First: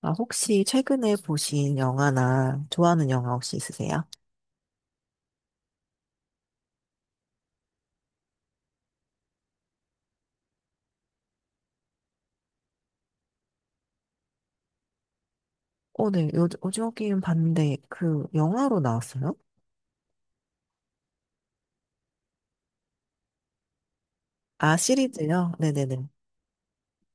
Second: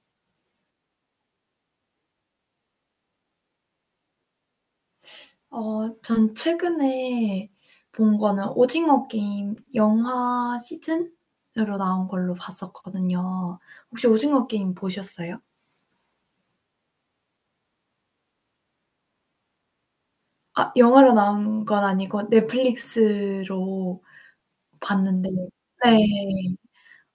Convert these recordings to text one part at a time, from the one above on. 아, 혹시 최근에 보신 영화나 좋아하는 영화 혹시 있으세요? 전 최근에 본 거는 오징어 게임 영화 시즌으로 나온 걸로 봤었거든요. 혹시 오징어 게임 보셨어요? 어, 네. 요, 오징어 게임 봤는데 그 영화로 나왔어요? 아, 영화로 나온 건 아니고 넷플릭스로 아, 봤는데. 시리즈요? 네네네. 네.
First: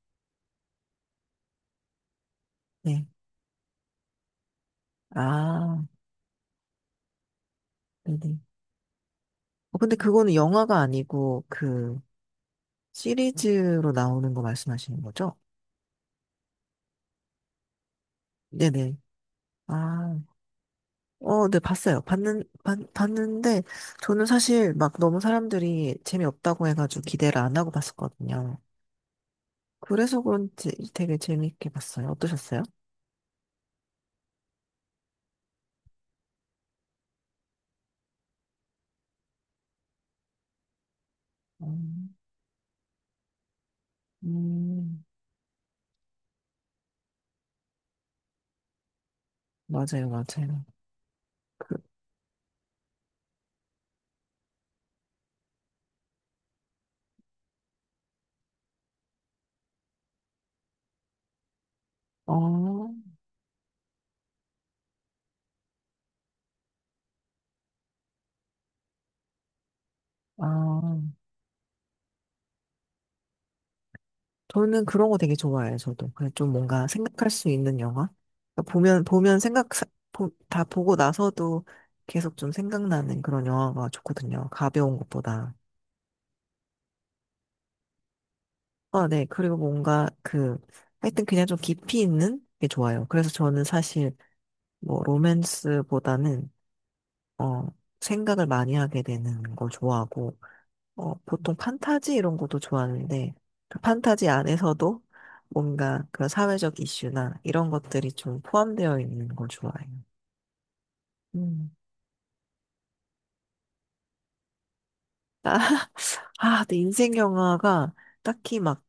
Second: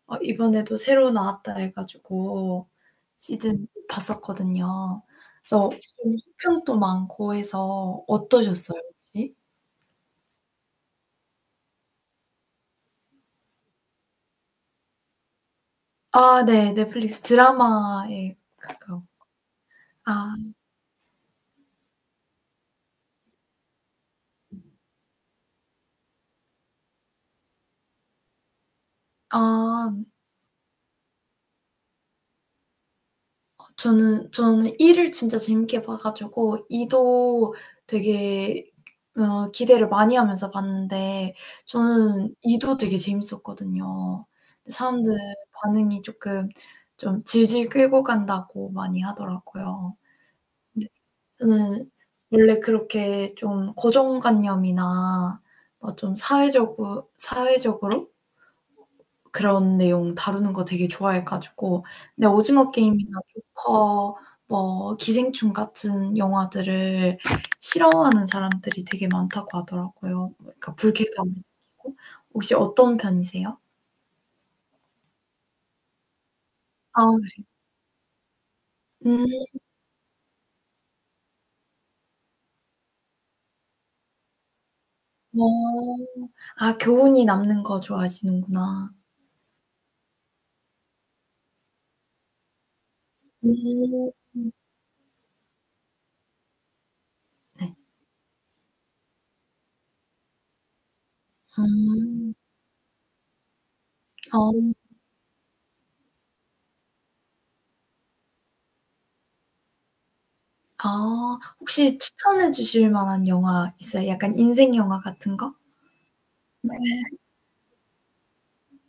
이번에도 새로 나왔다 해 가지고 네. 시즌 봤었거든요. 그래서 아, 좀 호평도 많고 해서 네네. 어떠셨어요 혹시? 어, 근데 그거는 영화가 아니고 그 시리즈로 나오는 거 말씀하시는 거죠? 아, 네. 넷플릭스 드라마에 네네. 가까운. 아, 아. 어, 네, 봤어요. 봤는데 저는 사실 막 너무 사람들이 재미없다고 해가지고 기대를 안 하고 봤었거든요. 아. 그래서 그런지 되게 재밌게 봤어요. 어떠셨어요? 저는 이를 진짜 재밌게 봐 가지고 이도 되게 기대를 많이 하면서 봤는데 저는 이도 되게 재밌었거든요. 근데 음, 사람들 반응이 조금 좀 질질 끌고 간다고 많이 하더라고요. 맞아요, 맞아요. 근데 그, 저는 원래 그렇게 좀 고정관념이나 뭐 좀 사회적으로 그런 내용 다루는 거 되게 좋아해 가지고, 근데 오징어 어, 게임이나 조커, 뭐 기생충 같은 영화들을 싫어하는 사람들이 되게 많다고 하더라고요. 그러니까 아, 불쾌감을 느끼고. 혹시 어떤 편이세요? 저는 그런 거 되게 좋아해요, 저도. 그냥 좀 뭔가 생각할 아. 수 있는 영화? 그러니까 보면 음. 다 보고 나서도 계속 좀 생각나는 그런 영화가 좋거든요. 가벼운 것보다. 어. 아, 교훈이 남는 거 좋아하시는구나. 아, 네. 그리고 뭔가 그, 하여튼 그냥 좀 깊이 있는 게 좋아요. 그래서 저는 음. 사실 뭐 로맨스보다는, 어, 네. 생각을 많이 하게 되는 걸 좋아하고, 어, 보통 판타지 음. 이런 것도 좋아하는데, 그 판타지 어. 안에서도 뭔가 그런 사회적 이슈나 이런 것들이 좀 포함되어 있는 걸 좋아해요. 아, 음. 혹시 추천해 주실 만한 영화 있어요? 약간 인생 영화 같은 아, 거? 아, 내 네. 인생 영화가 딱히 막,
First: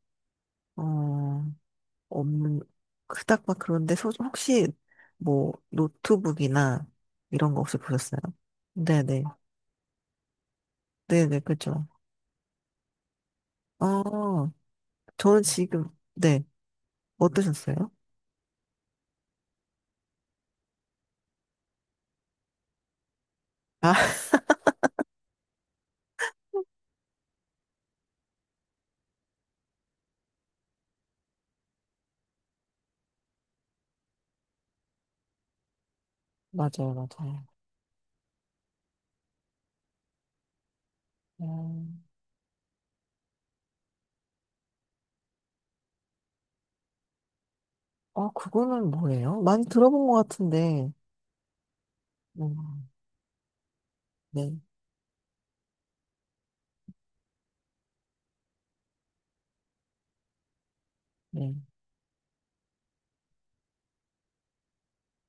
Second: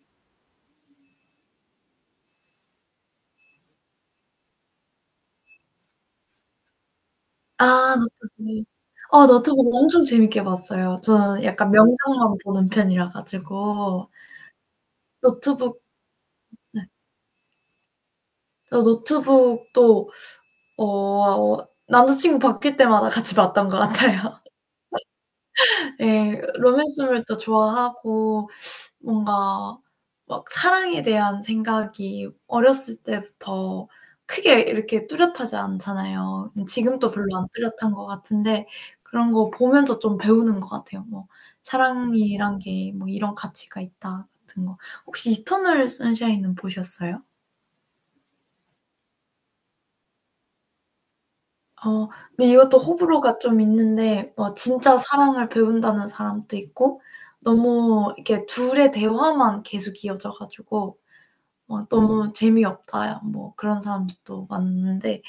어, 없는, 그닥 막 그런데, 소, 혹시 뭐, 노트북이나 이런 거 아, 혹시 보셨어요? 너튜브. 네네. 너튜브 엄청 재밌게 봤어요. 네네, 저는 약간 그죠. 명장만 보는 편이라 가지고. 어, 저는 노트북. 지금, 네. 네. 어떠셨어요? 저 노트북도 남자친구 바뀔 때마다 같이 봤던 것 아, 같아요. 예. 로맨스물도 좋아하고 뭔가 막 사랑에 대한 생각이 어렸을 때부터 크게 이렇게 뚜렷하지 않잖아요. 맞아요, 지금도 별로 맞아요. 안 뚜렷한 것 같은데 그런 거 보면서 좀 배우는 것 같아요. 뭐 음. '사랑이란 게 뭐 이런 가치가 있다.' 같은 거. 혹시 이터널 선샤인은 보셨어요? 아, 그거는 뭐예요? 많이 들어본 것 같은데. 어 근데 이것도 음, 호불호가 좀 있는데 네, 뭐 진짜 사랑을 배운다는 사람도 있고, 너무 이렇게 둘의 대화만 계속 이어져 가지고 네. 막 너무 재미없다 뭐 그런 사람들도 많은데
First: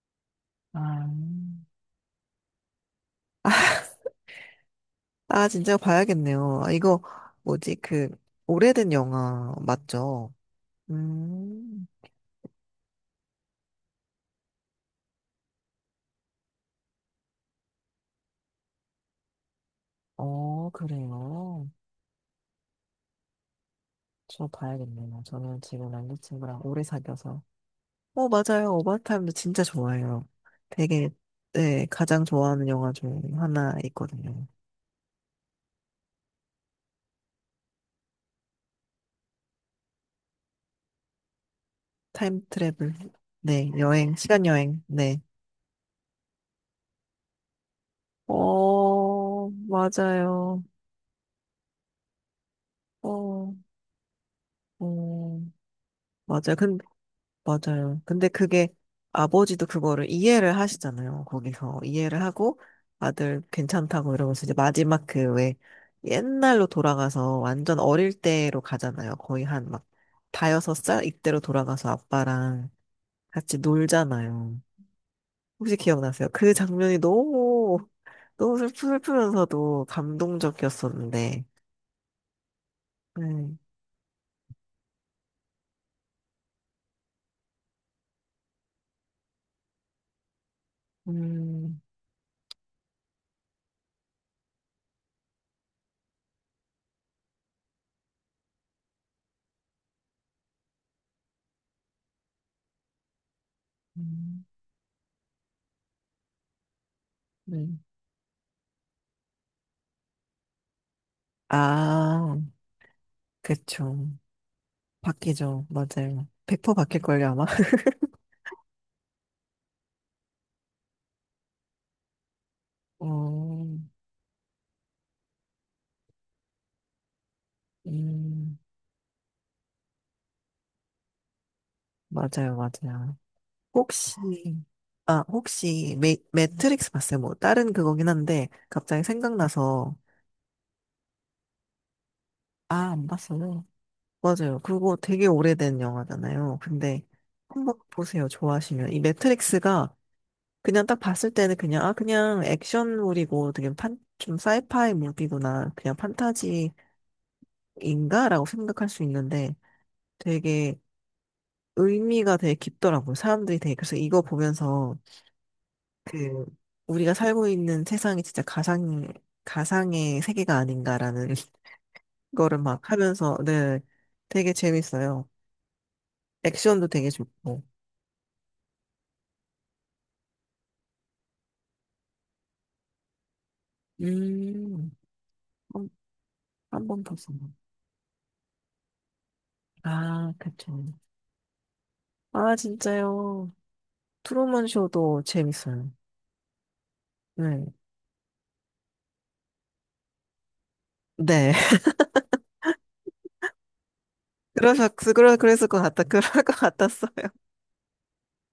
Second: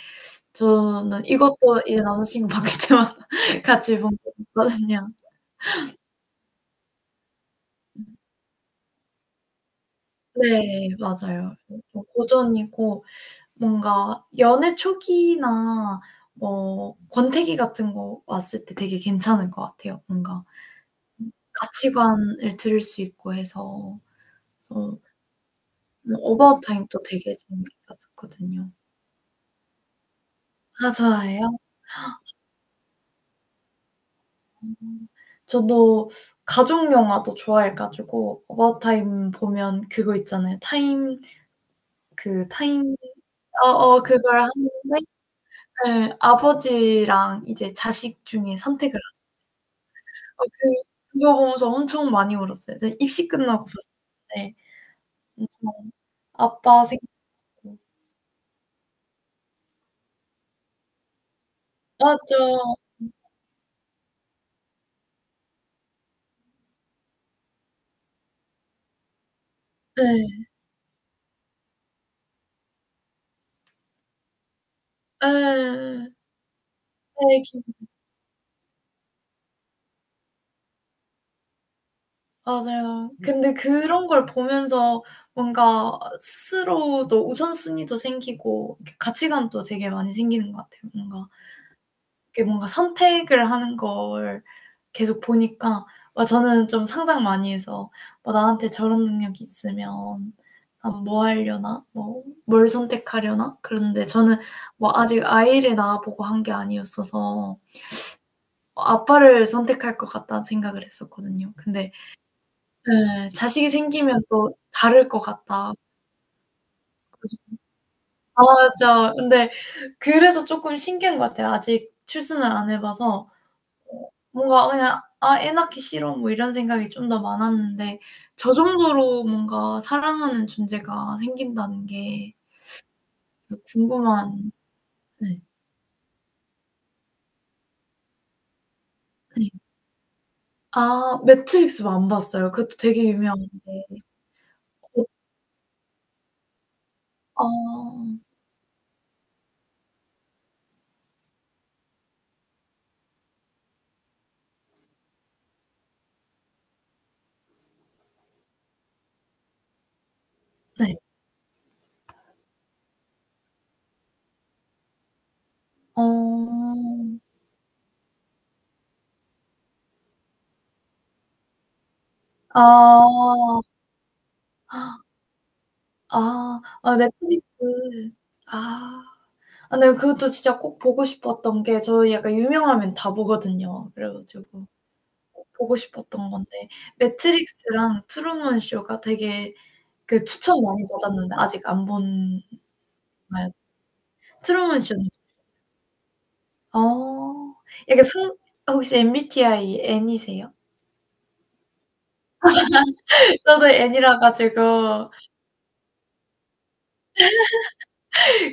아, 저는 이것도 이제 남자 친구 바뀔 때마다 같이 본 적 있거든요. 아, 진짜 봐야겠네요. 아, 이거, 뭐지, 음. 그, 오래된 영화 맞죠? 네, 맞아요. 음, 좀 고전이고, 뭔가 연애 초기나 뭐 권태기 같은 거 왔을 때 되게 괜찮을 것 같아요. 뭔가 어, 그래요. 가치관을 들을 수 있고 해서. 저 그래서 봐야겠네요. 저는 지금 뭐 남자친구랑 어바웃 오래 타임도 되게 사귀어서. 재밌게 어, 봤었거든요. 맞아요. 오버타임도 진짜 좋아해요. 아, 되게, 좋아해요? 네, 가장 좋아하는 영화 중 하나 있거든요. 음. 저도 가족 영화도 좋아해 가지고, 어바웃타임 보면 그거 있잖아요. 타임. 타임 그 트래블. 타임. 네, 어어 여행, 그걸 시간 여행. 하는데, 네. 예, 아버지랑 이제 자식 중에 선택을 어, 어 맞아요. 그 그거 보면서 엄청 많이 울었어요. 저 입시 어, 끝나고 봤었는데, 어, 엄청 맞아요. 근, 아빠 생각, 맞아요. 근데 그게 아버지도 그거를 이해를 하시잖아요. 거기서 이해를 하고 맞죠. 아들 괜찮다고 이러면서 이제 마지막 그 왜 옛날로 돌아가서 완전 어릴 때로 가잖아요. 거의 한 막 예. 다여섯 살 이때로 돌아가서 아빠랑 같이 놀잖아요. 혹시 예 기억나세요? 그 장면이 예 네. 너무, 너무 슬프면서도 감동적이었었는데. 맞아요. 음. 근데 네. 그런 걸 보면서 뭔가 스스로도 우선순위도 생기고 이렇게 가치관도 되게 많이 생기는 것 같아요. 뭔가 음, 이게, 뭔가 선택을 하는 걸 계속 보니까. 아, 저는 좀 상상 많이 해서 '뭐 나한테 저런 능력이 있으면 난 뭐 하려나? 뭐 뭘 선택하려나?' 그런데 저는 음, 뭐 아직 아이를 낳아 보고 한 게 아니었어서 네. '아빠를 선택할 것 같다.'는 생각을 했었거든요. 근데 아, 예. 자식이 그쵸. 생기면 또 다를 것 바뀌죠. 같다. 맞아요. 100% 바뀔걸요, 그래서 아마? 맞아. 근데 그래서 쪼끔 신기한 것 같아요. 아직 출산을 안 해 봐서 어, 뭔가 그냥 '아 애 낳기 싫어.' 뭐 이런 생각이 좀 더 많았는데, 저 음, 정도로 뭔가 사랑하는 존재가 생긴다는 게 맞아요, 맞아요. 그 혹시, 궁금한. 아, 네. 혹시, 매, 매트릭스 봤어요? 뭐, 다른 그거긴 한데, 갑자기 네. 생각나서, 아, 매트릭스는 안 봤어요. 그것도 아, 안 되게 봤어요. 유명한데. 맞아요. 그거 어. 되게 오래된 영화잖아요. 근데, 한번 아. 보세요. 좋아하시면. 이 매트릭스가, 그냥 딱 봤을 때는 그냥, 아, 그냥 액션물이고, 되게 판, 좀 사이파이 무비구나. 그냥 판타지 인가라고 생각할 수 있는데 되게 네. 의미가 되게 깊더라고요. 사람들이 되게 그래서 이거 보면서 어. 그 우리가 살고 있는 세상이 진짜 가상의 세계가 아닌가라는 거를 막 하면서 네 되게 아. 재밌어요. 아. 액션도 아, 되게 넷플릭스. 좋고 아. 아, 네, 그것도 진짜 꼭 보고 싶었던 게, 저 약간 유명하면 다 보거든요. 그래 가지고 음 꼭 보고 싶었던 건데, 한번 봤어요. 매트릭스랑 트루먼 쇼가 되게 그 아 추천 많이 그쵸. 받았는데 아직 안 본 아 나요? 진짜요. 트루먼 트루먼 쇼는 쇼도 재밌어요. 어. 네. 약간 상. 혹시 MBTI N이세요? 네. 저도 N이라 그래서 가지고, 그러 그랬을 것 같다. 그럴 것 같았어요.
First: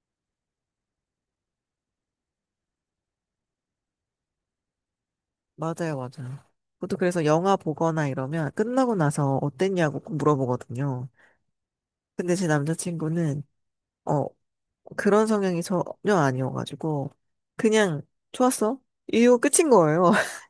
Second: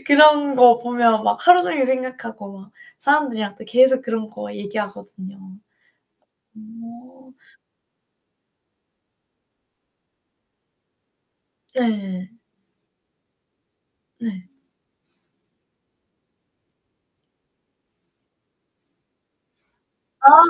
그런 거 보면 막 하루 종일 생각하고 막 사람들이랑 또 계속 그런 거 얘기하거든요. 맞아요, 맞아요. 저도 그래서 어. 영화 보거나 이러면 끝나고 나서 어땠냐고 꼭 물어보거든요. 네. 근데 제 남자친구는, 어, 네. 그런 성향이 전혀 아니어가지고, 그냥, 좋았어? 이거 끝인 거예요. 아,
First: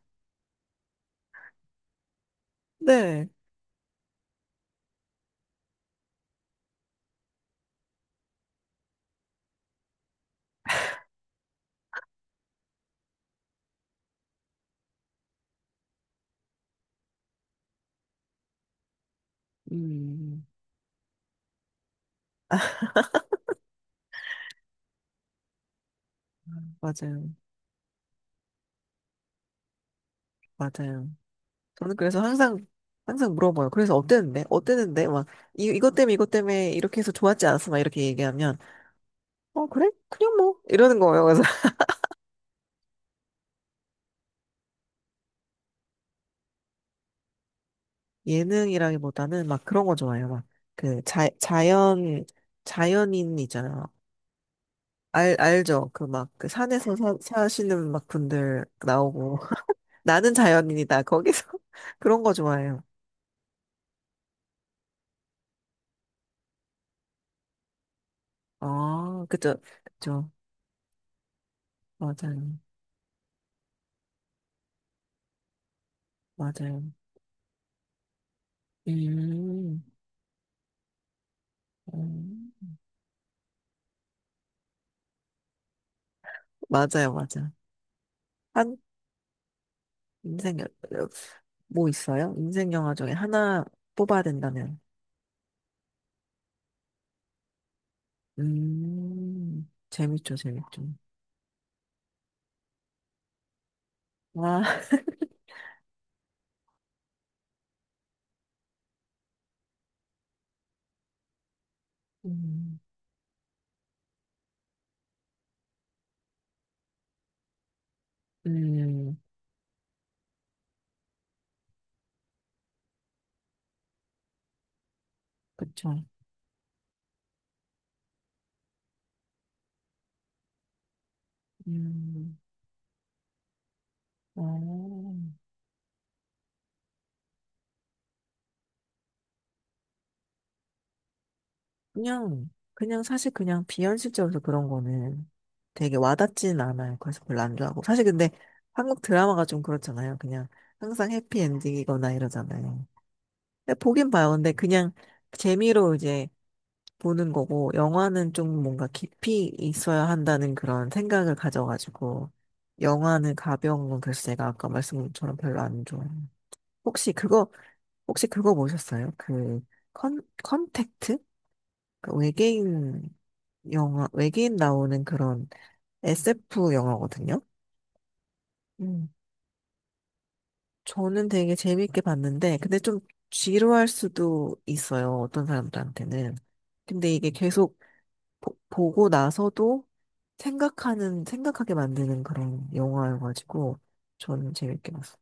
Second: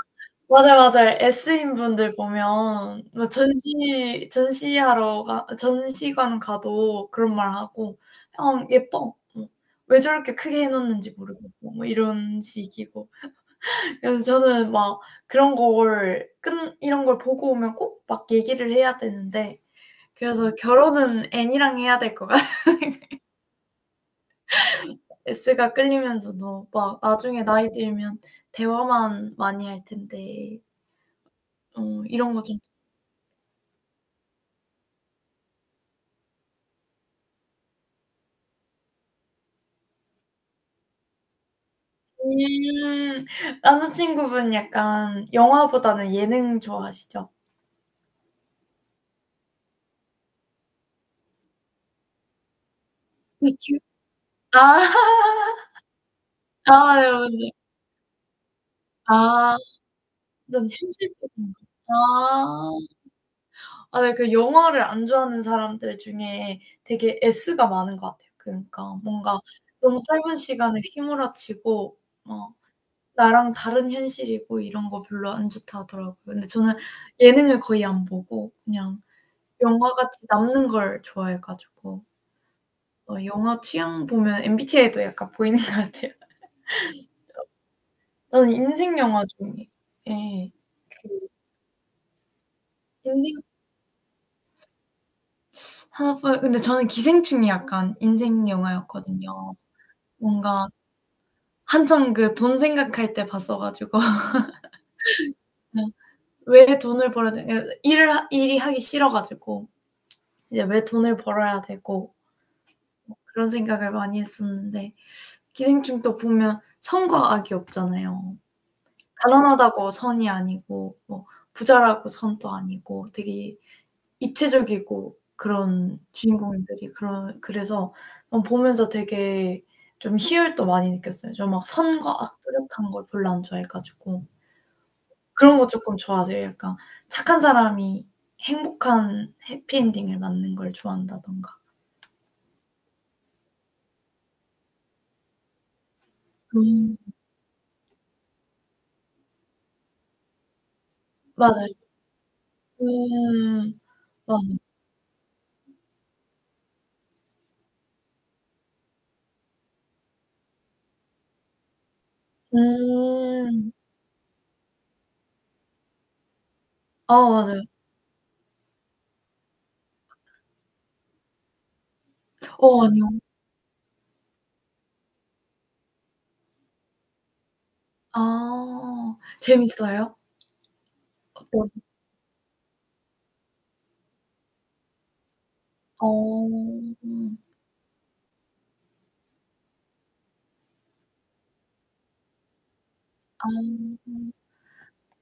맞아요, 맞아요. S인 분들 보면 뭐 네. 전시 전시하러 가 전시관 가도 그런 말 하고 '형 예뻐.' 뭐 '왜 저렇게 크게 해 놓는지 모르겠어.' 뭐 이런 식이고. 그래서 저는 막 그런 걸 끈 이런 걸 보고 오면 꼭 막 얘기를 해야 되는데. 음, 그래서 결혼은 N이랑 해야 될 것 같아요. S가 끌리면서도 막 맞아요. 나중에 나이 들면 대화만 많이 할 텐데 맞아요. 저는 그래서 이런 거 항상, 좀 항상 물어봐요. 그래서 어땠는데? 어땠는데? 막, 이, 이것 때문에, 이것 때문에, 이렇게 해서 좋았지 않았어? 막 이렇게 얘기하면, 어, 그래? 그냥 뭐, 이러는 거예요. 음. 남자친구분 약간 영화보다는 예능 좋아하시죠? 예능이라기보다는 막 그런 거 좋아해요. 막 그 자, 자연인 그쵸. 있잖아요. 아. 알 알죠? 그 막 그 아, 산에서 네, 사, 맞네. 사시는 막 분들 나오고 아 나는 전 자연인이다. 거기서 현실적인 거. 그런 거 아. 좋아해요. 아, 네, 그 영화를 안 좋아하는 사람들 중에 되게 S가 많은 것 같아요. 그러니까 아, 뭔가 그죠. 너무 그죠. 짧은 시간에 휘몰아치고 어 맞아요. 나랑 다른 현실이고 이런 거 별로 안 좋다 하더라고요. 근데 저는 맞아요. 예능을 거의 안 보고 그냥 음. 영화같이 남는 걸 좋아해 가지고. 음. 영화 취향 보면 MBTI도 약간 보이는 것 같아요. 맞아요. 맞아. 저는 한 인생 영화 중에, 예, 인생 여- 여- 뭐 있어요? 인생 영화 그 중에 인생 하나 뽑아야 된다면. 하나뿐. 근데 저는 기생충이 약간 인생 영화였거든요. 음. 재밌죠. 뭔가 재밌죠. 한참 그 돈 생각할 때 봤어 가지고 그냥. 와. 왜 돈을 벌어야 되, 그러니까 일을 하 일이 하기 싫어 가지고 이제 '왜 돈을 벌어야 되고.' 음. 그런 생각을 많이 했었는데, 기생충도 보면 선과 악이 없잖아요. 음, 가난하다고 선이 아니고 뭐 부자라고 선도 아니고, 되게 입체적이고 그쵸. 그런 주인공들이 그런. 그래서 보면서 되게 좀 희열도 많이 느꼈어요. 저 막 선과 음, 악 뚜렷한 걸 별로 안 좋아해 가지고. 어, 그런 거 쪼끔 좋아하세요. 약간 착한 사람이 행복한 해피엔딩을 맞는 걸 좋아한다든가. 그냥, 그냥 사실 그냥 비현실적으로 그런 거는 되게 와닿지는 않아요. 음. 그래서 별로 안 좋아하고. 사실 근데 한국 드라마가 좀 그렇잖아요. 그냥 항상 맞아요. 해피엔딩이거나 이러잖아요. 음. 근데 보긴 봐요. 맞아요. 근데 그냥 재미로 이제 보는 거고, 영화는 좀 뭔가 깊이 있어야 한다는 그런 생각을 가져가지고, 영화는 음. 가벼운 건 그래서 제가 아까 말씀처럼 별로 안 좋아해요. 혹시 아, 그거 맞아요. 혹시 그거 보셨어요? 그 컨택트? 그 어. 외계인 아니요. 영화, 외계인 나오는 그런 SF 영화거든요. 음. 아, 재밌어요? 저는 되게 어떤. 재밌게 봤는데, 근데 좀 지루할 수도 있어요. 어떤 사람들한테는. 어. 근데 이게 음. 계속 보고 나서도 생각하는, 생각하게 만드는 그런 아. 영화여가지고, 저는 재밌게 봤어요.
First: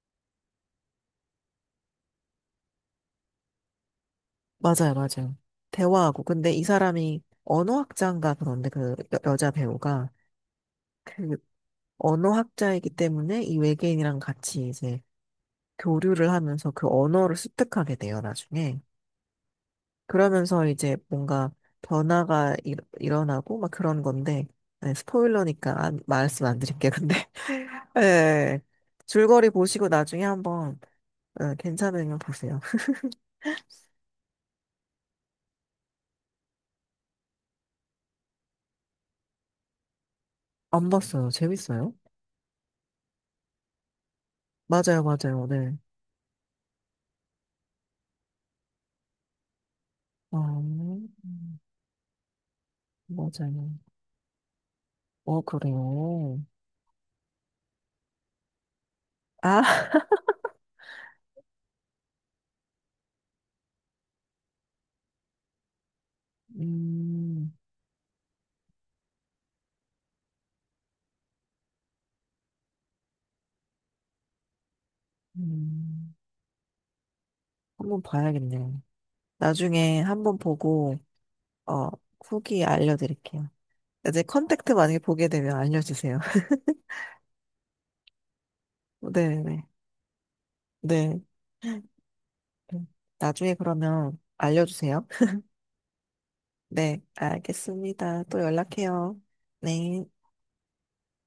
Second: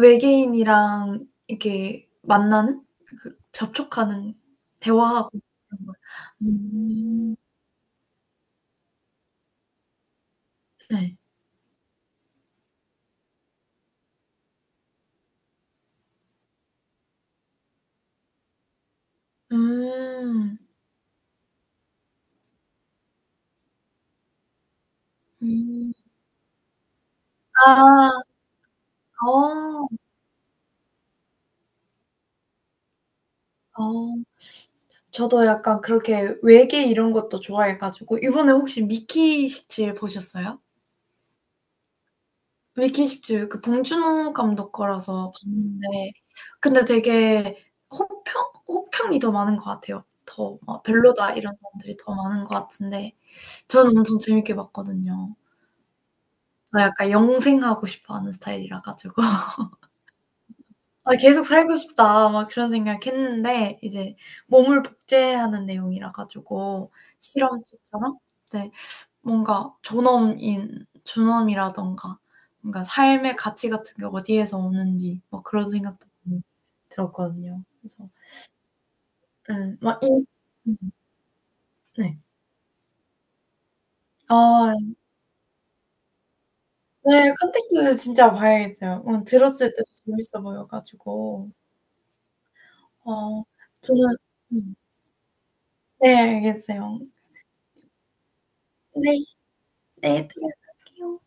외계인이랑 이렇게 만나는? 그 접촉하는, 맞아요, 대화하고 맞아요. 그런 거요. 대화하고. 근데 이 사람이 음. 언어학자인가 그런데 그 여자 배우가 네. 그 언어학자이기 때문에 이 외계인이랑 같이 이제 교류를 하면서 그 언어를 습득하게 돼요, 나중에. 음. 그러면서 이제 뭔가 변화가 일어나고 막 그런 건데, 네, 스포일러니까 음. 말씀 안 드릴게요, 근데. 아. 네, 줄거리 보시고 어. 나중에 한번 예, 괜찮으면 보세요. 어. 저도 약간 그렇게 외계 이런 것도 좋아해 가지고, 이번에 혹시 미키 17 보셨어요? 안 봤어요. 재밌어요? 미키 17 그 봉준호 감독 맞아요, 거라서 맞아요, 네. 봤는데, 근데 되게 혹평? 호평이 더 많은 것 같아요. 아, 더 막 '별로다.' 이런 사람들이 더 많은 것 같은데 맞아요. 저는 엄청 재밌게 봤거든요. 어, 그래요. 저 약간 영생하고 싶어하는 스타일이라 가지고 아, '아 계속 살고 싶다.' 막 그런 생각했는데, 이제 몸을 복제하는 내용이라 가지고, 음, 실험체처럼. 네. 뭔가 존엄인 존엄이라든가 뭔가 삶의 가치 같은 게 어디에서 오는지 뭐 그런 생각도 음, 많이 들었거든요. 한번 그래서 봐야겠네요. 예. 막 나중에 이. 한번 음. 보고, 어, 네. 후기 알려드릴게요. 이제 아, 컨택트 만약에 보게 되면 알려주세요. 네. 컨택트 진짜 봐야겠어요. 네네. 들었을 때도 재밌어 보여 네. 가지고. 네. 어 나중에 저는. 그러면 음. 알려주세요. 네, 네, 알겠어요. 알겠습니다. 또 연락해요. 네. 네. 네, 들어갈게요.